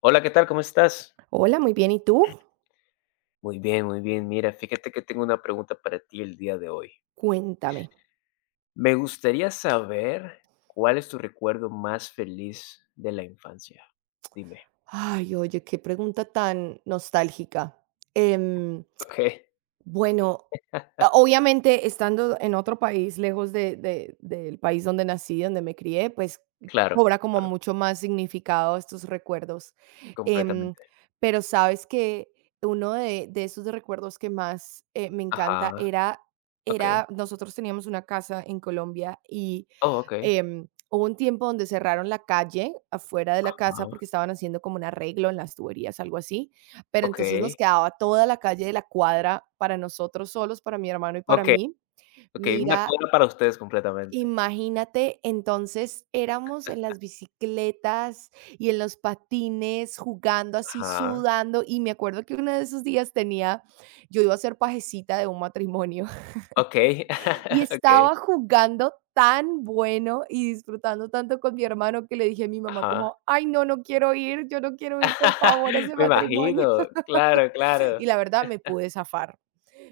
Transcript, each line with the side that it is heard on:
left: Hola, ¿qué tal? ¿Cómo estás?
right: Hola, muy bien. ¿Y tú?
left: Muy bien, muy bien. Mira, fíjate que tengo una pregunta para ti el día de hoy.
right: Cuéntame.
left: Me gustaría saber cuál es tu recuerdo más feliz de la infancia. Dime.
right: Ay, oye, qué pregunta tan nostálgica. Em,
left: Okey,
right: Bueno, obviamente, estando en otro país, lejos de del país donde nací, donde me crié, pues,
left: claro,
right: cobra como
left: claro,
right: mucho más significado estos recuerdos. em,
left: completamente.
right: pero, ¿sabes? Que uno de esos recuerdos que más, me encanta
left: Ajá,
right: era
left: okey.
right: era nosotros teníamos una casa en Colombia. Y
left: Oh, okey.
right: hubo un tiempo donde cerraron la calle afuera de la
left: Ajá,
right: casa porque estaban haciendo como un arreglo en las tuberías, algo así. Pero entonces nos
left: okey,
right: quedaba toda la calle de la cuadra para nosotros solos, para mi hermano y para
left: okey,
right: mí.
left: okey, una
right: Mira,
left: cuna para ustedes completamente.
right: imagínate, entonces éramos en las bicicletas y en los patines, jugando así,
left: Ajá,
right: sudando, y me acuerdo que uno de esos días tenía, yo iba a ser pajecita de un matrimonio.
left: okey,
right: Y
left: okey,
right: estaba jugando tan bueno y disfrutando tanto con mi hermano que le dije a mi mamá
left: ajá.
right: como: "Ay, no, no quiero ir, yo no quiero ir, por favor, a ese
left: Me
right: matrimonio".
left: imagino, claro, claro.
right: Y la verdad me pude zafar.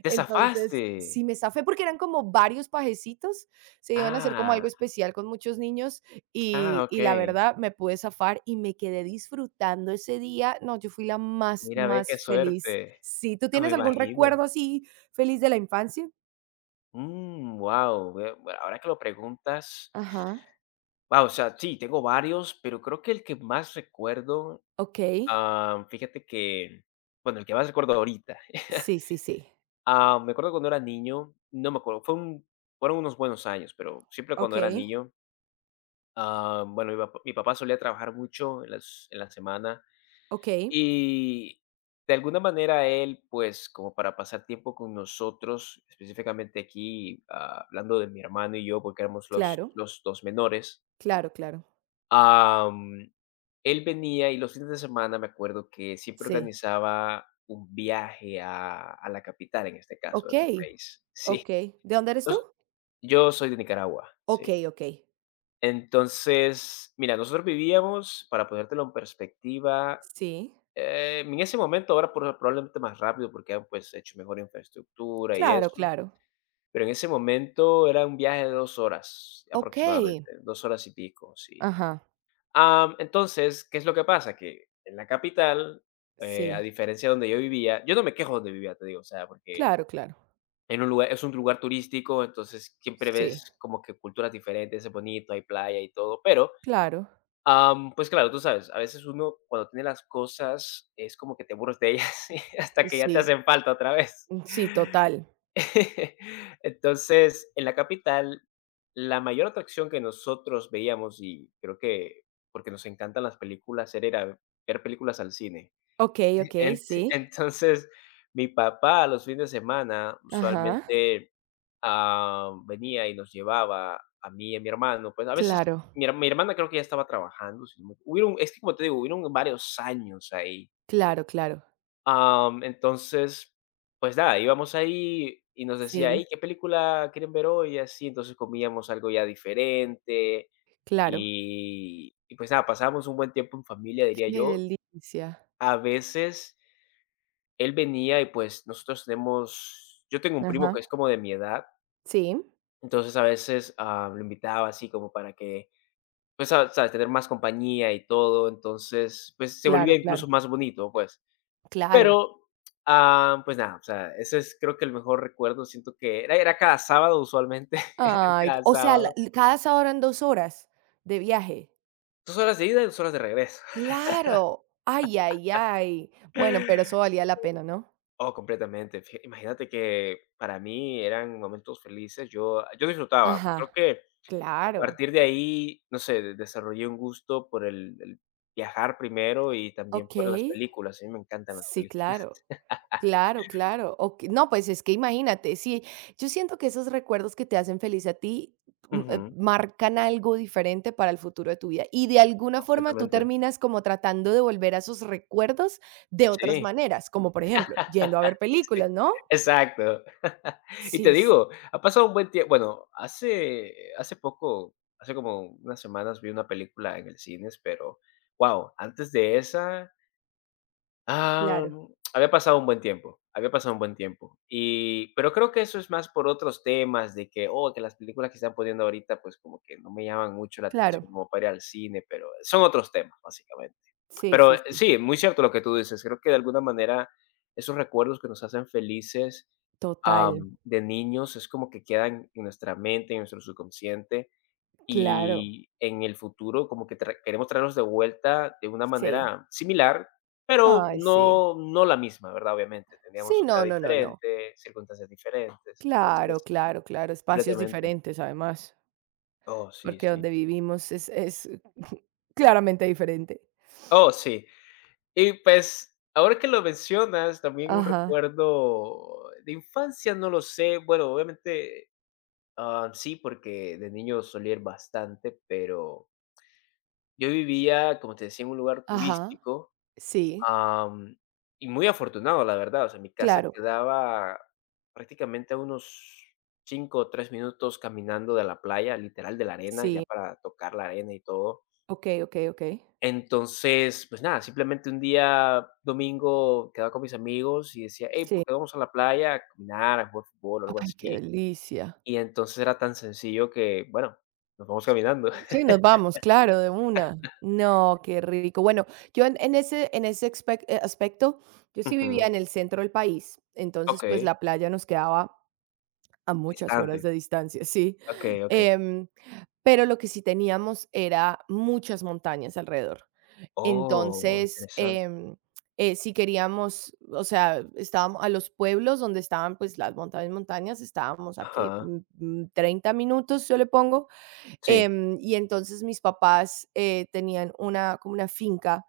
left: ¿Te zafaste?
right: Entonces, sí me zafé, porque eran como varios pajecitos, se iban a hacer como
left: Ah.
right: algo especial con muchos niños,
left: Ah,
right: y la
left: okey.
right: verdad me pude zafar y me quedé disfrutando ese día. No, yo fui la más,
left: Mira, ve qué
right: más feliz.
left: suerte.
right: Sí, ¿tú
left: No, me
right: tienes algún
left: imagino.
right: recuerdo así feliz de la infancia?
left: Mm, wow. Bueno, ahora que lo preguntas,
right: Ajá,
left: guau, o sea, sí, tengo varios, pero creo que el que más recuerdo,
right: okey.
left: fíjate que, bueno, el que más recuerdo ahorita,
right: Sí, sí, sí.
left: me acuerdo cuando era niño, no me acuerdo, fueron unos buenos años, pero siempre cuando era
right: Okey,
left: niño, bueno, mi papá solía trabajar mucho en la semana.
right: okey.
left: Y de alguna manera él, pues, como para pasar tiempo con nosotros, específicamente aquí, hablando de mi hermano y yo, porque éramos los
right: Claro,
left: los 2 menores,
right: claro, claro.
left: am, él venía y los fines de semana me acuerdo que siempre
right: Sí.
left: organizaba un viaje a la capital, en este caso, de mi
right: Okey,
left: país. Sí,
right: okey. ¿De dónde eres tú?
left: nos yo soy de Nicaragua, sí.
right: Okey, okey.
left: Entonces, mira, nosotros vivíamos, para ponértelo en perspectiva,
right: Sí.
left: En ese momento, ahora probablemente más rápido, porque han, pues, hecho mejor infraestructura y
right: Claro,
left: eso,
right: claro.
left: pero en ese momento era un viaje de 2 horas aproximadamente,
right: Okey.
left: 2 horas y pico, sí.
right: Ajá.
left: Entonces, ¿qué es lo que pasa? Que en la capital, a
right: Sí,
left: diferencia de donde yo vivía, yo no me quejo donde vivía, te digo, o sea, porque
right: claro, claro.
left: en un lugar es un lugar turístico, entonces siempre
right: Sí,
left: ves como que culturas diferentes, es bonito, hay playa y todo. Pero
right: claro.
left: Pues claro, tú sabes, a veces uno cuando tiene las cosas es como que te aburres de ellas hasta que ya te
right: Sí,
left: hacen falta otra vez.
right: mm, sí, total.
left: Entonces, en la capital, la mayor atracción que nosotros veíamos, y creo que porque nos encantan las películas, era ir a ver películas al cine.
right: Ok, ok,
left: Ent
right: sí.
left: entonces, mi papá los fines de semana
right: Ajá.
left: usualmente, venía y nos llevaba a mí y a mi hermano, pues, a veces
right: Claro,
left: mi hermana creo que ya estaba trabajando, si no me- hubieron es que, como te digo, hubieron varios años ahí.
right: claro, claro.
left: Entonces, pues nada, íbamos ahí y nos decía: "Hey,
right: Sí,
left: ¿qué película quieren ver hoy?", y así, entonces comíamos algo ya diferente
right: claro.
left: y, pues nada, pasábamos un buen tiempo en familia, diría
right: Qué
left: yo.
right: delicia.
left: A veces él venía y, pues, nosotros tenemos yo tengo un primo que
right: Ajá.
left: es como de mi edad,
right: Sí,
left: entonces a veces, lo invitaba así como para que, pues, sa sabes, tener más compañía y todo, entonces, pues, se volvía
right: claro,
left: incluso
right: claro,
left: más bonito, pues.
right: claro.
left: Pero, pues nada, o sea, ese es creo que el mejor recuerdo, siento que era cada sábado usualmente, era
right: Ay,
left: cada
right: o sea,
left: sábado,
right: cada sábado eran 2 horas de viaje.
left: 2 horas de ida y 2 horas de regreso.
right: Claro. Ay, ay, ay. Bueno, pero eso valía la pena, ¿no?
left: Oh, completamente, fija imagínate que para mí eran momentos felices, yo disfrutaba, creo
right: Ajá.
left: que a
right: Claro.
left: partir de ahí, no sé, de desarrollé un gusto por el viajar primero y también
right: Ok.
left: por las películas. A mí me encantan las
right: Sí,
left: películas.
right: claro. Claro, claro. O que, no, pues es que imagínate, sí, yo siento que esos recuerdos que te hacen feliz a ti
left: Ujú,
right: marcan algo diferente para el futuro de tu vida, y de alguna forma tú
left: completamente.
right: terminas como tratando de volver a esos recuerdos de otras
left: Sí.
right: maneras, como por ejemplo, yendo a ver
left: Sí,
right: películas, ¿no?
left: exacto. Y te
right: Sí,
left: digo, ha pasado un buen tiempo. Bueno, hace poco, hace como unas semanas vi una película en el cines, pero, wow. Antes de esa Ah,
right: claro,
left: había pasado un buen tiempo, había pasado un buen tiempo. Y pero creo que eso es más por otros temas de que, que las películas que están poniendo ahorita, pues, como que no me llaman mucho la
right: claro.
left: atención como para ir al cine, pero son otros temas, básicamente.
right: Sí,
left: Pero
right: sí, sí.
left: sí, muy cierto lo que tú dices. Creo que de alguna manera esos recuerdos que nos hacen felices,
right: Total,
left: de niños es como que quedan en nuestra mente, en nuestro subconsciente,
right: claro.
left: y en el futuro como que tra queremos traerlos de vuelta de una
right: Sí.
left: manera similar, pero
right: Ay, sí.
left: no la misma, ¿verdad? Obviamente,
right: Sí,
left: teníamos una
right: no, no, no, no.
left: diferente, circunstancias diferentes,
right: Claro,
left: entonces
right: claro, claro. Espacios
left: completamente.
right: diferentes, además.
left: Oh, sí,
right: Porque
left: sí.
right: donde
left: Sí.
right: vivimos es claramente diferente.
left: Oh, sí. Y pues, ahora que lo mencionas, también un
right: Ajá.
left: recuerdo de infancia, no lo sé. Bueno, obviamente, sí, porque de niño solía ir bastante, pero yo vivía, como te decía, en un lugar
right: Ajá.
left: turístico.
right: Sí,
left: Am, y muy afortunado, la verdad, o sea, mi casa
right: claro.
left: quedaba prácticamente a unos 5 o 3 minutos caminando de la playa, literal de la arena, ya
right: Sí.
left: para tocar la arena y todo.
right: Okey, okey, okey.
left: Entonces, pues nada, simplemente un día domingo quedaba con mis amigos y decía: "Hey, ¿por
right: Sí.
left: qué no vamos a la playa a caminar, a jugar fútbol o algo
right: Ay, qué
left: así?".
right: delicia.
left: Y entonces era tan sencillo que, bueno, nos vamos caminando.
right: Sí, nos vamos, claro, de una. No, qué rico. Bueno, yo en ese expec aspecto, yo sí
left: Ujú.
right: vivía en el centro del país, entonces, pues,
left: Okey,
right: la playa nos quedaba a muchas horas
left: distante.
right: de distancia, sí.
left: Okey, okey.
right: Em, pero lo que sí teníamos era muchas montañas alrededor.
left: Oh,
right: Entonces,
left: interesante.
right: si queríamos, o sea, estábamos a los pueblos donde estaban pues las montañas, montañas, estábamos aquí
left: Ajá,
right: 30 minutos, yo le pongo.
left: sí.
right: Y entonces mis papás tenían una, como una finca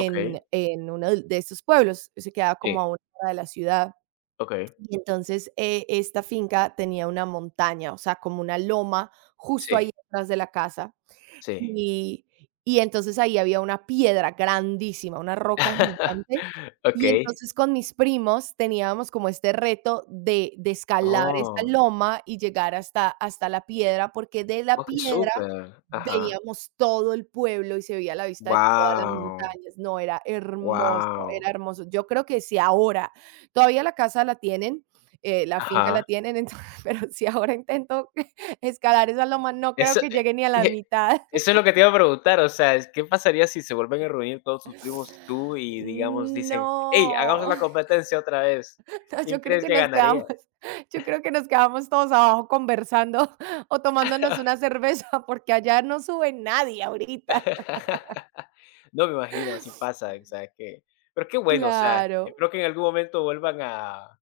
left: Okay,
right: en uno de estos pueblos. Se quedaba como
left: sí,
right: a una hora de la ciudad.
left: okay,
right: Y entonces esta finca tenía una montaña, o sea, como una loma justo
left: sí,
right: ahí atrás de la casa.
left: sí.
right: Y y entonces ahí había una piedra grandísima, una roca gigante, y
left: Okey.
right: entonces con mis primos teníamos como este reto de escalar esa
left: Oh,
right: loma y llegar hasta la piedra, porque de
left: oh,
right: la
left: que
right: piedra
left: súper. Ajá.
right: veíamos todo el pueblo y se veía la vista de todas las
left: Wow.
right: montañas. No, era hermoso,
left: Wow.
right: era hermoso. Yo creo que si ahora todavía la casa la tienen, la finca la
left: Ajá.
right: tienen, entonces pero si ahora intento escalar esa loma, no creo
left: Eso,
right: que
left: eh,
right: llegue ni a la
left: eh,
right: mitad.
left: eso es lo que te iba a preguntar, o sea, es, ¿qué pasaría si se vuelven a reunir todos sus primos, tú y, digamos, dicen: "Hey, hagamos
right: No,
left: la competencia otra vez"?
right: no,
left: ¿Quién
right: yo creo
left: crees
right: que
left: que
right: nos
left: ganaría?
right: quedamos yo creo que nos quedamos todos abajo conversando o tomándonos una cerveza, porque allá no sube nadie ahorita.
left: No, me imagino, así pasa, o sea, que pero qué bueno, o sea,
right: Claro,
left: espero que en algún momento vuelvan a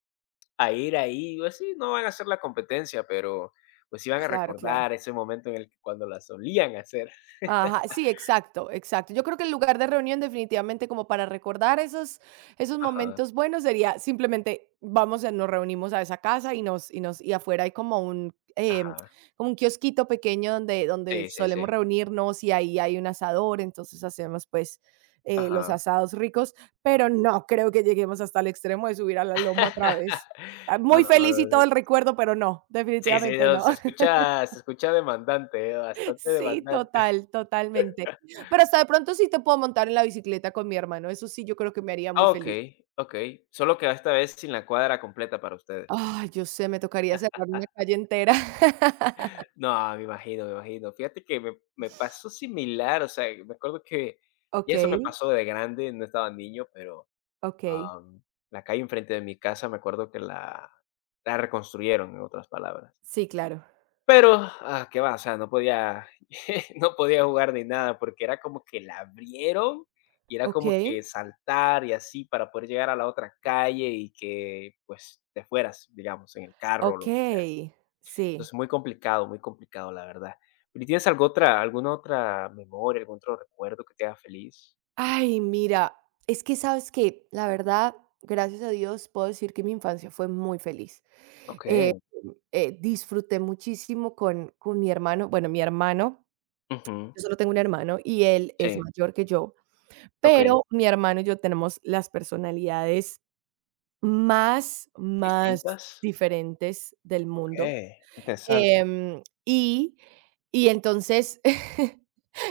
left: a ir ahí, pues sí, no van a hacer la competencia, pero pues sí van a
right: claro, claro.
left: recordar ese momento en el que cuando la solían hacer.
right: Ajá, sí, exacto, exacto. Yo creo que el lugar de reunión definitivamente, como para recordar esos, esos
left: Ajá,
right: momentos buenos, sería simplemente vamos, nos reunimos a esa casa y nos, y afuera hay como un, em,
left: ajá.
right: como un kiosquito pequeño donde, donde
left: Sí, sí, sí.
right: solemos reunirnos y ahí hay un asador. Entonces hacemos pues los
left: Ajá.
right: asados ricos, pero no creo que lleguemos hasta el extremo de subir a la loma otra vez. Ah,
left: No,
right: muy
left: no, no,
right: feliz y
left: no,
right: todo el recuerdo, pero no,
left: sí, sí, sí,
right: definitivamente
left: no,
right: no.
left: se escucha demandante, bastante
right: Sí,
left: demandante.
right: total, totalmente. Pero hasta de pronto sí te puedo montar en la bicicleta con mi hermano, eso sí, yo creo que me haría muy
left: Ok,
right: feliz.
left: ok. Solo que esta vez sin la cuadra completa para ustedes.
right: Ay, yo sé, me tocaría cerrar una calle entera.
left: No, me imagino, me imagino. Fíjate que me pasó similar, o sea, me acuerdo que y eso me
right: Okey,
left: pasó de grande, no estaba niño, pero
right: okey.
left: Am, la calle enfrente de mi casa, me acuerdo que la reconstruyeron, en otras palabras.
right: Sí, claro.
left: Pero, ¿qué va? O sea, no podía no podía jugar ni nada, porque era como que la abrieron, y era como
right: Okey,
left: que saltar y así para poder llegar a la otra calle y que, pues, te fueras, digamos, en el carro o lo que sea.
right: okey, sí.
left: Entonces, muy complicado, la verdad. ¿Y tienes algo otra alguna otra memoria, algún otro recuerdo que te haga feliz?
right: Ay, mira, es que, ¿sabes qué? La verdad, gracias a Dios, puedo decir que mi infancia fue muy feliz. Eh,
left: Okey.
right: disfruté muchísimo con mi hermano. Bueno, mi hermano,
left: Ujú.
right: yo solo tengo un hermano y él es
left: Sí,
right: mayor que yo,
left: okey.
right: pero mi hermano y yo tenemos las personalidades más, más
left: ¿Distintas?
right: diferentes del mundo,
left: Okey, interesante.
right: em, y y entonces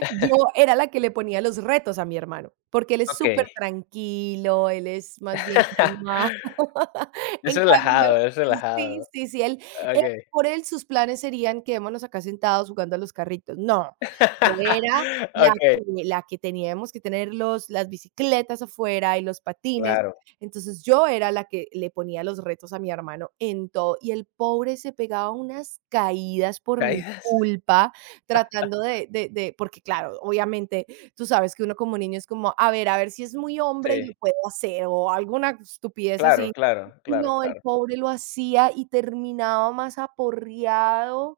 right: yo era la que le ponía los retos a mi hermano, porque él es súper
left: Okay.
right: tranquilo, él es más bien calmado.
left: Es
right: En cambio
left: relajado, es
right: sí,
left: relajado.
right: sí, sí, él
left: Okay.
right: por él sus planes serían: "Quedémonos acá sentados jugando a los carritos". No, yo era la
left: Okay.
right: que la que teníamos que tener los las bicicletas afuera y los patines.
left: Claro.
right: Entonces, yo era la que le ponía los retos a mi hermano en todo, y el pobre se pegaba unas caídas por mi
left: ¿Caídas?
right: culpa tratando porque claro, obviamente tú sabes que uno como niño es como, a ver si es muy hombre y
left: Sí.
right: lo puede hacer o alguna estupidez
left: Claro,
right: así.
left: claro, claro,
right: No, el
left: claro.
right: pobre lo hacía y terminaba más aporreado,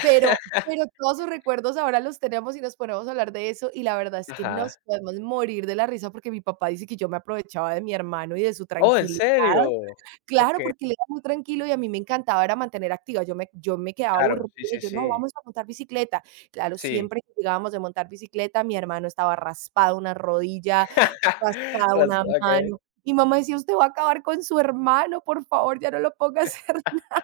right: pero pero todos sus recuerdos ahora los tenemos y nos ponemos a hablar de eso, y la verdad es que
left: Ajá.
right: nos podemos morir de la risa, porque mi papá dice que yo me aprovechaba de mi hermano y de su
left: Oh, ¿en
right: tranquilidad.
left: serio?
right: Claro,
left: Okay.
right: porque él era muy tranquilo y a mí me encantaba era mantener activa. Yo me quedaba
left: Claro.
right: aburrida
left: Sí,
right: y
left: sí,
right: yo: "No,
left: sí.
right: vamos a montar bicicleta". Claro,
left: Sí.
right: siempre que llegábamos de montar bicicleta, mi hermano estaba raspado una rodilla, raspada
left: Raz
right: una
left: okey.
right: mano. Mi mamá decía: "Usted va a acabar con su hermano, por favor, ya no lo ponga a hacer nada".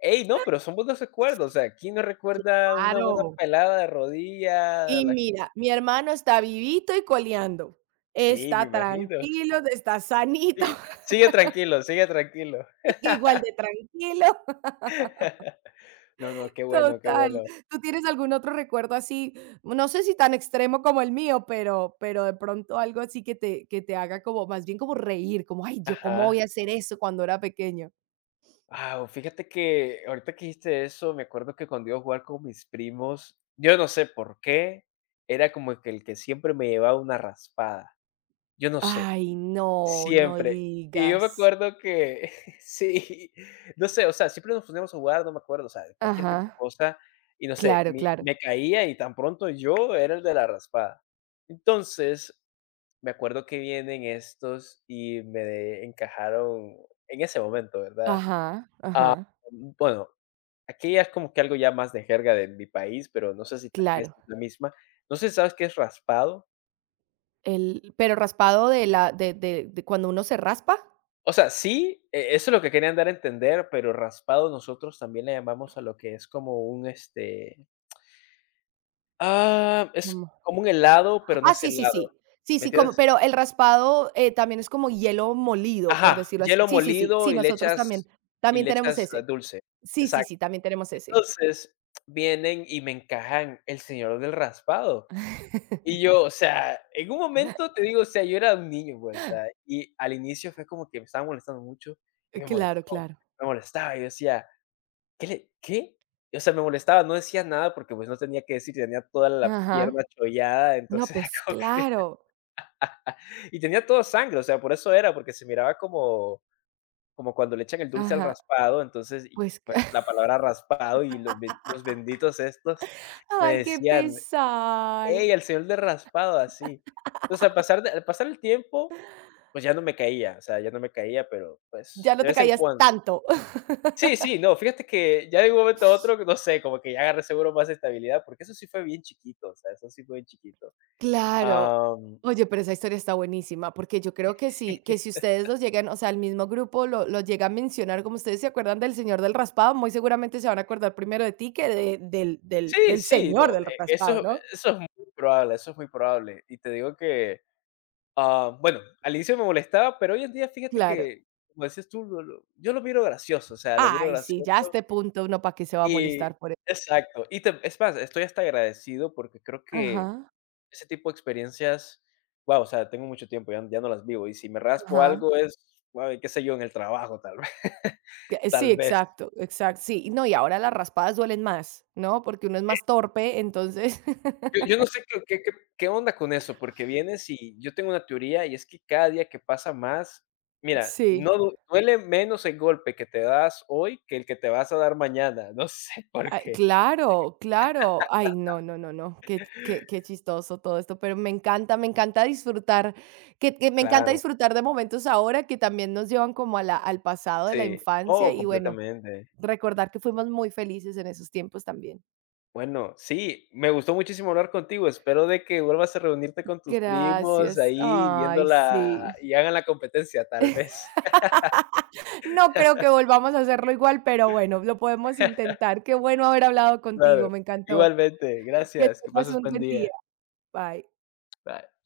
left: Ey, no, pero son buenos recuerdos. O sea, ¿quién no recuerda una buena
right: Claro.
left: pelada de rodilla?
right: Y
left: La
right: mira, mi hermano está vivito y coleando.
left: sí, me
right: Está
left: imagino.
right: tranquilo, está sanito,
left: Sí, sigue tranquilo, sigue tranquilo.
right: sigue igual de tranquilo.
left: No, no, qué bueno, qué
right: Total.
left: bueno.
right: ¿Tú tienes algún otro recuerdo así? No sé si tan extremo como el mío, pero de pronto algo así que te haga como más bien como reír, como: "Ay, ¿yo cómo voy
left: Ajá.
right: a hacer eso cuando era pequeño?".
left: Wow, fíjate que ahorita que dijiste eso, me acuerdo que cuando iba a jugar con mis primos, yo no sé por qué, era como que el que siempre me llevaba una raspada. Yo no sé,
right: Ay, no, no
left: siempre. Y yo me
right: digas.
left: acuerdo que sí, no sé, o sea, siempre nos poníamos a jugar, no me acuerdo, o sea, de cualquier tipo de
right: Ajá.
left: cosa, y no sé,
right: Claro,
left: mi
right: claro.
left: me caía y tan pronto yo era el de la raspada. Entonces, me acuerdo que vienen estos y me encajaron en ese momento, ¿verdad?
right: Ajá,
left: Ah,
right: ajá.
left: bueno, aquí ya es como que algo ya más de jerga de mi país, pero no sé si tal vez
right: Claro.
left: es la misma. No sé si sabes qué es raspado.
right: El, ¿pero raspado de la de cuando uno se raspa?
left: O sea, sí, e eso es lo que querían dar a entender, pero raspado nosotros también le llamamos a lo que es como un, este, es como un helado, pero no
right: Ah,
left: es
right: sí, sí,
left: helado,
right: sí. Sí,
left: ¿me
right: sí, como
left: entiendes?
right: pero el raspado, también es como hielo molido, por
left: Ajá,
right: decirlo así.
left: hielo
right: Sí, sí, sí.
left: molido
right: Sí, nosotros también,
left: y
right: también
left: le
right: tenemos
left: echas,
right: ese.
left: dulce.
right: Sí, sí,
left: Exacto.
right: sí, también tenemos ese.
left: Entonces, vienen y me encajan el señor del raspado. Y yo, o sea, en un momento te digo, o sea, yo era un niño, pues, o sea, y al inicio fue como que me estaba molestando mucho y me molestó,
right: Claro, claro.
left: me molestaba. Y yo decía, ¿qué le qué? Y, o sea, me molestaba, no decía nada porque, pues, no tenía que decir, tenía toda la pierna
right: Ajá.
left: chollada,
right: No,
left: entonces
right: pues claro.
left: y tenía todo sangre, o sea, por eso era, porque se miraba como cuando le echan el dulce al
right: Ajá.
left: raspado, entonces, y
right: Pues,
left: pues, la palabra raspado y los benditos estos me
right: ay, qué
left: decían:
right: pesar.
left: "Ey, el señor de raspado", así. Entonces, al pasar el tiempo, pues ya no me caía, o sea, ya no me caía, pero,
right: Ya
left: pues,
right: no
left: de
right: te
left: vez en
right: caías
left: cuando.
right: tanto.
left: Sí, sí, no, fíjate que ya de un momento a otro, no sé, como que ya agarré seguro más estabilidad, porque eso sí fue bien chiquito, o sea, eso sí fue bien chiquito.
right: Claro.
left: Am,
right: Oye, pero esa historia está buenísima, porque yo creo que sí, que si ustedes los llegan, o sea, el mismo grupo lo llega a mencionar, como ustedes se acuerdan del señor del raspado, muy seguramente se van a acordar primero de ti que de- del, del,
left: sí,
right: del
left: sí,
right: señor
left: no,
right: del raspado, ¿no?
left: eso es muy probable, eso es muy probable. Y te digo que, bueno, al inicio me molestaba, pero hoy en día, fíjate
right: Claro.
left: que, como decías tú, lo yo lo miro gracioso, o sea, lo miro
right: Ay, sí, ya a
left: gracioso.
right: este punto uno para qué se va a
left: Y
right: molestar por eso.
left: exacto, y te es más, estoy hasta agradecido porque creo que
right: Ajá,
left: ese tipo de experiencias, guau, o sea, tengo mucho tiempo, ya no las vivo, y si me raspo
right: ajá.
left: algo es, guau, qué sé yo, en el trabajo, tal vez.
right: Que- eh,
left: Tal
right: Sí,
left: vez.
right: exacto, exacto. Sí, y no, y ahora las raspadas duelen más, ¿no? Porque uno es más torpe, entonces,
left: Yo no sé qué onda con eso, porque vienes y yo tengo una teoría, y es que cada día que pasa más mira,
right: sí.
left: no du duele menos el golpe que te das hoy que el que te vas a dar mañana, no sé por
right: Ah,
left: qué.
right: claro, claro. Ay, no, no, no, no. Qué, qué, qué chistoso todo esto, pero me encanta disfrutar, que me encanta
left: Claro,
right: disfrutar de momentos ahora que también nos llevan como a la, al pasado de la
left: sí.
right: infancia.
left: Oh,
right: Y bueno,
left: completamente.
right: recordar que fuimos muy felices en esos tiempos también.
left: Bueno, sí, me gustó muchísimo hablar contigo. Espero de que vuelvas a reunirte con tus primos
right: Gracias.
left: ahí
right: Ay,
left: viéndola
right: sí.
left: y hagan la competencia, tal vez.
right: No creo que volvamos a hacerlo igual, pero bueno, lo podemos intentar. Qué bueno haber hablado
left: Claro,
right: contigo, me encantó.
left: igualmente.
right: Que
left: Gracias, que
right: tengas
left: pases
right: un
left: buen
right: buen
left: día.
right: día. Bye.
left: Bye.